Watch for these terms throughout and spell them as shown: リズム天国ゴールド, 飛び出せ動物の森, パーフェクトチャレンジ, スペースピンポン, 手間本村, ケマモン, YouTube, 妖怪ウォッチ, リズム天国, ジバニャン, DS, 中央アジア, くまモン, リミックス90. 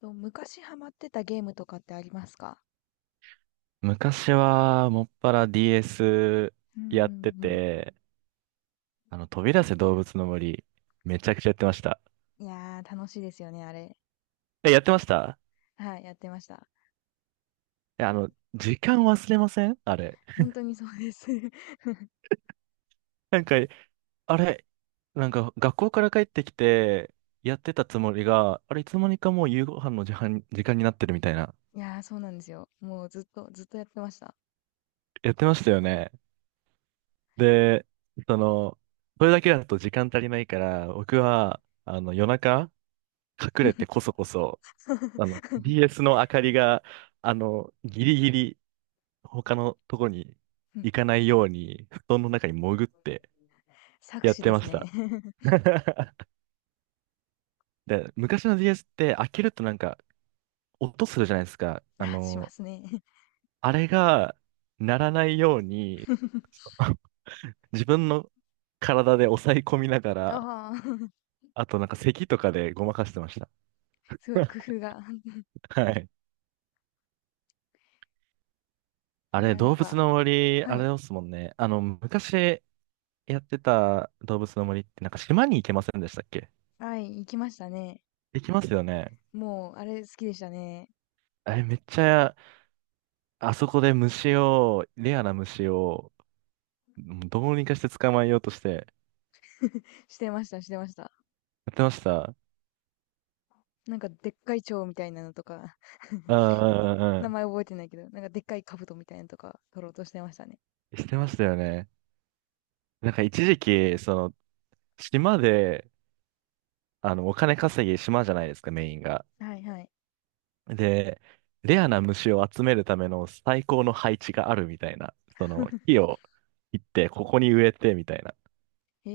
と、昔ハマってたゲームとかってありますか？昔は、もっぱら DS うんうんうやってん。て、飛び出せ動物の森、めちゃくちゃやってました。いやー、楽しいですよね、あれ。え、やってました？はい、やってました。え、時間忘れません？あれ。本当にそうです。なんか、あれ、なんか、学校から帰ってきて、やってたつもりが、あれ、いつの間にかもう夕ご飯の時間になってるみたいな。いやー、そうなんですよ。もうずっと、ずっとやってました。やってましたよね。で、その、それだけだと時間足りないから、僕は、夜中、隠れてこそこそ、BS の明かりが、ギリギリ他のとこにうん行かないように、布団の中に潜って作やっ詞てでますした。ね。で、昔の DS って開けるとなんか音するじゃないですか。ああ、しまの、すね。あれが鳴らないように、そ の 自分の体で抑え込みながら、ああ、あとなんか咳とかでごまかしてました。すごい工 夫が。はい。あいれ、やー、なん動物か、の森、はあい、れですもんね。あの、昔、やってた動物の森ってなんか島に行けませんでしたっけ？はい、行きましたね。行きますよね。もう、あれ好きでしたね。あれめっちゃ、あそこで虫を、レアな虫を、もうどうにかして捕まえようとして、や してました、してました。ってました。なんか、でっかい蝶みたいなのとか。うんうんうんう名ん。前覚えてないけど、なんかでっかい兜みたいなのとか取ろうとしてましたね。してましたよね。なんか一時期、島で、あの、お金稼ぎ島じゃないですか、メインが。はいはい。で、レアな虫を集めるための最高の配置があるみたいな。その、木 を切って、ここに植えて、みたいな。へ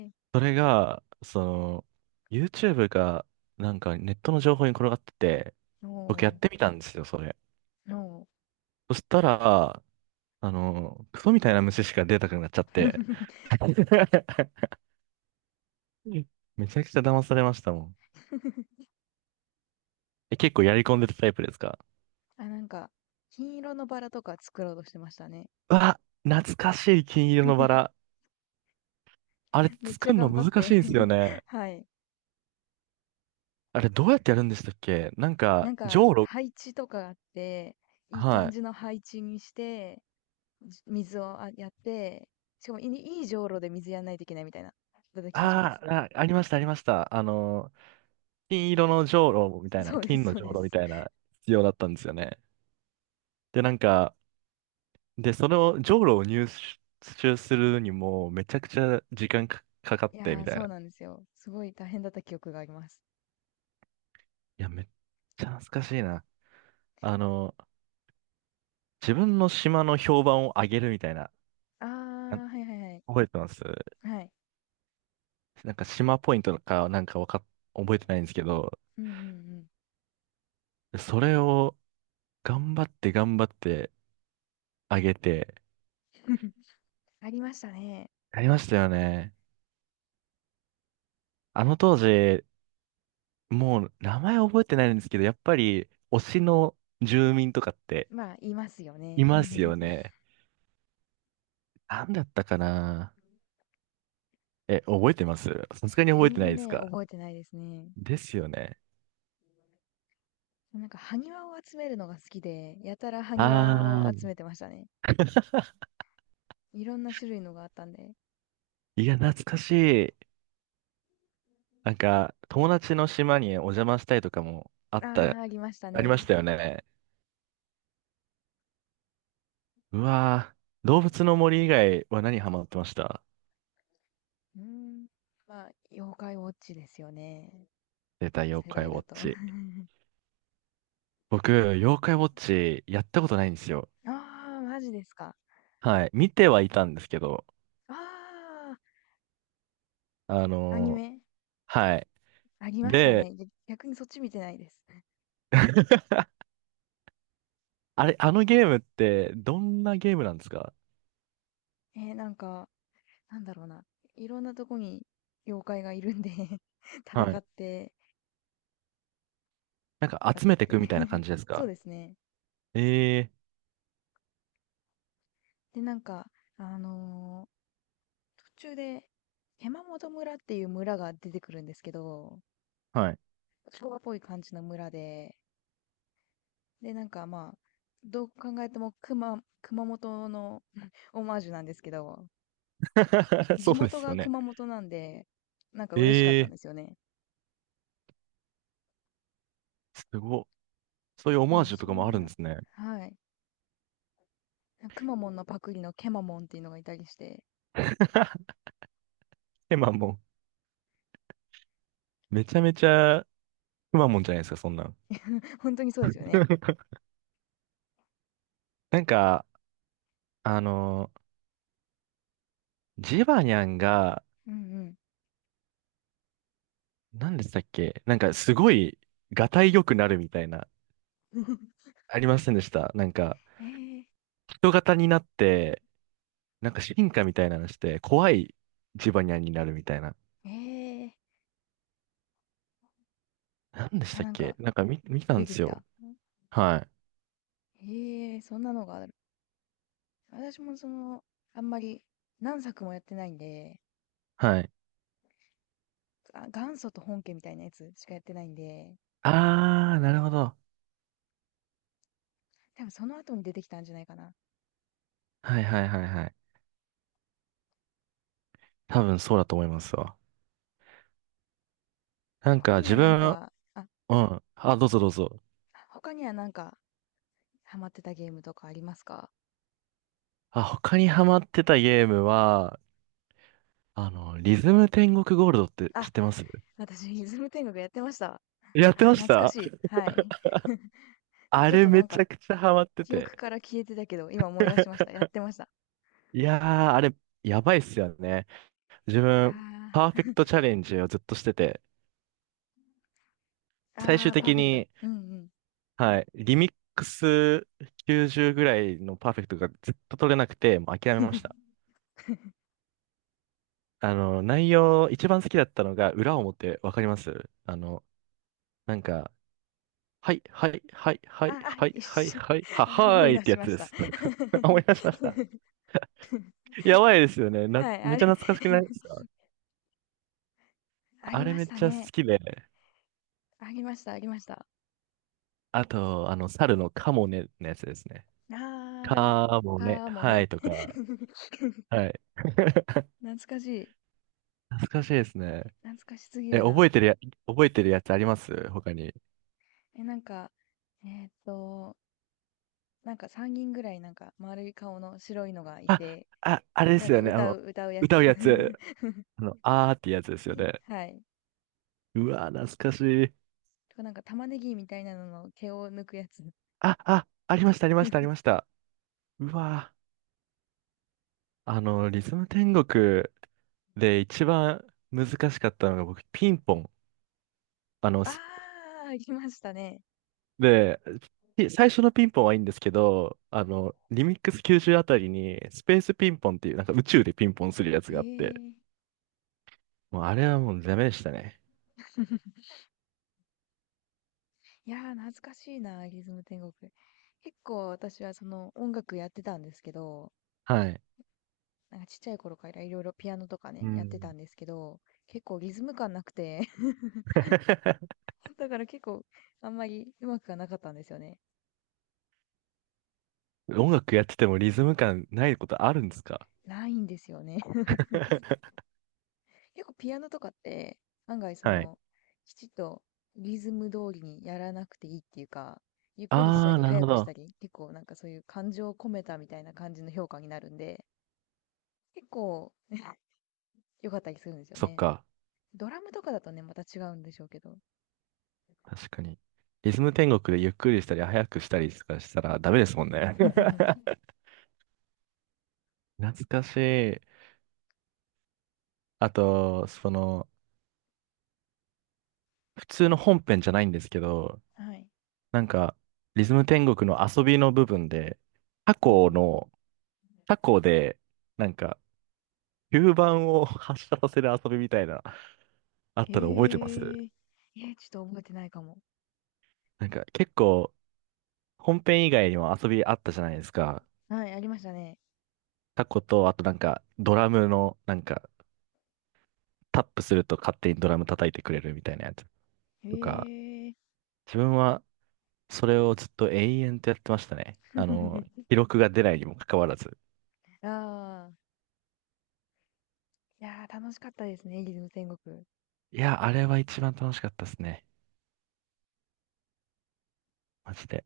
えー、それが、その、YouTube が、なんかネットの情報に転がってて、僕やっおてみたんですよ、それ。ー、おー。そしたら、クソみたいな虫しか出たくなっちゃって。めちゃくちゃ騙されましたもん。え、結構やり込んでたタイプですか？あ、なんか、金色のバラとか作ろうとしてましたね。うわ、懐かしい金色のバラ。あれめっち作ゃるの頑張っ難して いんですよ ね。はい。あれどうやってやるんでしたっけ？なんなか、んじか、ょうろ、配置とかあって、いいは感い。じの配置にして、水をやって、しかもいいじょうろで水やんないといけないみたいな、だった気がします。あーあ、ありました、ありました。あの金色のじょうろみたいな、そうで金す、のそうじょうでろみす。たいな必要だったんですよね。で、なんか、で、そのじょうろを入手するにも、めちゃくちゃ時間か、かかっいて、やみー、たいそうな。なんですよ。すごい大変だった記憶があります。いや、めっちゃ懐かしいな。あの、自分の島の評判を上げるみたいな、あな、あ、はいはいはい。覚えてます？はい。なんか島ポイントか、なんかわかっ、覚えてないんですけど、うんうんうん。それを頑張って上げて、ありましたね。やりましたよね。あの当時、もう名前覚えてないんですけど、やっぱり推しの住民とかってまあ、言いますよね。います よね。なんだったかな。え、覚えてます？さすがに覚え全てない然ですね、か？覚えてないですね。ですよね。なんか、埴輪を集めるのが好きで、やたら埴輪を集あめてましたね。いろんな種類のがあったんで。ー、いや、懐かしい。なんか、友達の島にお邪魔したいとかもあっあた、あ、ありましたありましね。たよね。うわー、動物の森以外は何ハマってました？うーん。まあ、妖怪ウォッチですよね。出あた、の妖世怪ウ代ォだッと。あチ。僕、妖怪ウォッチやったことないんですよ。あ、マジですか。はい、見てはいたんですけど、ああ、あアニのーメはい。ありましたで、ね。逆にそっち見てないです。あれ、あのゲームってどんなゲームなんですか？なんか、なんだろうな、いろんなとこに妖怪がいるんで は戦い。って、なんか戦集っめていくみて たいな感 じですそうか？ですね。ええ、で、なんか、あの途中で、手間本村っていう村が出てくるんですけど、ーはい。昭和っぽい感じの村で、で、なんかまあ、どう考えても熊本の オマージュなんですけど、そ地うで元すよがね。熊本なんで、なんか嬉しかっえたんえですー、よね。すごっ。そういうオまあマーでもジュとそかもあんるんな、ですね。はい。熊本のパクリのケマモンっていうのがいたりして、くまあもうめちゃめちゃくまモンじゃないですか、そんなん。ほんとにそうですよね。なんか、あの、ジバニャンが、うん何でしたっけ？なんかすごい、がたい良くなるみたいな、うん。ありませんでした？なんか、ええ、人型になって、なんか進化みたいなのして、怖いジバニャンになるみたいな。ええ。なんでしあ、たっなんけ？か見たん出でてすきた。よ。はい。へえ、そんなのがある。私もその、あんまり何作もやってないんで、はい。あ、元祖と本家みたいなやつしかやってないんで、あー、なるほど。多分その後に出てきたんじゃないかな。はいはいはいはい。多分そうだと思いますわ。なん他かには自なん分、か、あ、うん。あ、どうぞどうぞ。他にはなんかハマってたゲームとかありますか？あ、他にハマってたゲームは、あの、リズム天国ゴールドって知あ、ってます？私、イズム天国やってました。やっあ、てまし懐かた？しい。はい。あちょっれとなめんちかゃくちゃハマって記憶て。から消えてたけど、今思い出しました。やってました。いやー、あれ、やばいっすよね。自いや分、パーフェクトチャレンジをずっとしてて、最ー、終あー、パー的フェクト。にうんはい。リミックス90ぐらいのパーフェクトがずっと取れなくて、もう諦めうまん。し た。あの、内容、一番好きだったのが、裏表、わかります？あの、なんか、はい、はい、はい、はあ、い、あ、はい、一はい、瞬、はい、は、あは思ーいいっ出てしやつましでた。す。思い出しました。やばいですよね。な、はい、めあっちれ ゃ懐かしくないです か？ありあれまめしったちゃ好ね。きで。ありました、ありました。あと、あの、猿のカモネのやつですね。あー、カモネ、かもはね。いとか、はい。懐かしい。懐かしいですね。懐かしすぎえ、るな。覚えてるや、覚えてるやつあります他に。え、なんか、えーっと、なんか3人ぐらいなんか丸い顔の白いのがいあ、て、あ、あれでなんすかよね。あ歌の、う、歌うや歌つ。うやつ。あの、あーってやつですよね。はい。うわー、懐かしい。とかなんか玉ねぎみたいなのの毛を抜くやつ。あ、あ、ありました、ありました、ありました。うわー。あの、リズム天国で一番難しかったのが僕、ピンポン。あの、あすあ。行きましたね。で、ピ最初のピンポンはいいんですけど、あの、リミックス90あたりに、スペースピンポンっていう、なんか宇宙でピンポンするやつへがあって、え。もうあれはもうダメでしたね。いやー、懐かしいな、リズム天国。結構私はその音楽やってたんですけど、はい。なんかちっちゃい頃からいろいろピアノとかうね、やってたん。んですけど、結構リズム感なくて、だから結構あんまりうまくはなかったんですよね。音楽やっててもリズム感ないことあるんですか？ ないんですよね。結構ピアノとかって案外そはい。のきちっとリズム通りにやらなくていいっていうか、ゆっくりしたありー、なる早ほくしたど。り、結構なんかそういう感情を込めたみたいな感じの評価になるんで、結構ね 良かったりするんですよそっね。か。ドラムとかだとねまた違うんでしょうけど。確かに。リズム天国でゆっくりしたり、早くしたりとかしたらダメですもんね。懐かしい。あと、その、普通の本編じゃないんですけど、はい。なんか、リズム天国の遊びの部分で、タうんうコん。の、タコで、なんか、吸盤を発射させる遊びみたいな、あったの覚えてます？へえ。ちょっと覚えてないかも。なんか、結構、本編以外にも遊びあったじゃないですか。はい、ありましたね。タコと、あとなんか、ドラムの、なんか、タップすると勝手にドラム叩いてくれるみたいなやつとか、へえ。自分はそれをずっと永遠とやってましたね。あの、記録が出ないにもかかわらず。ああ。いやー楽しかったですね、リズム天国。いや、あれは一番楽しかったですね。マジで。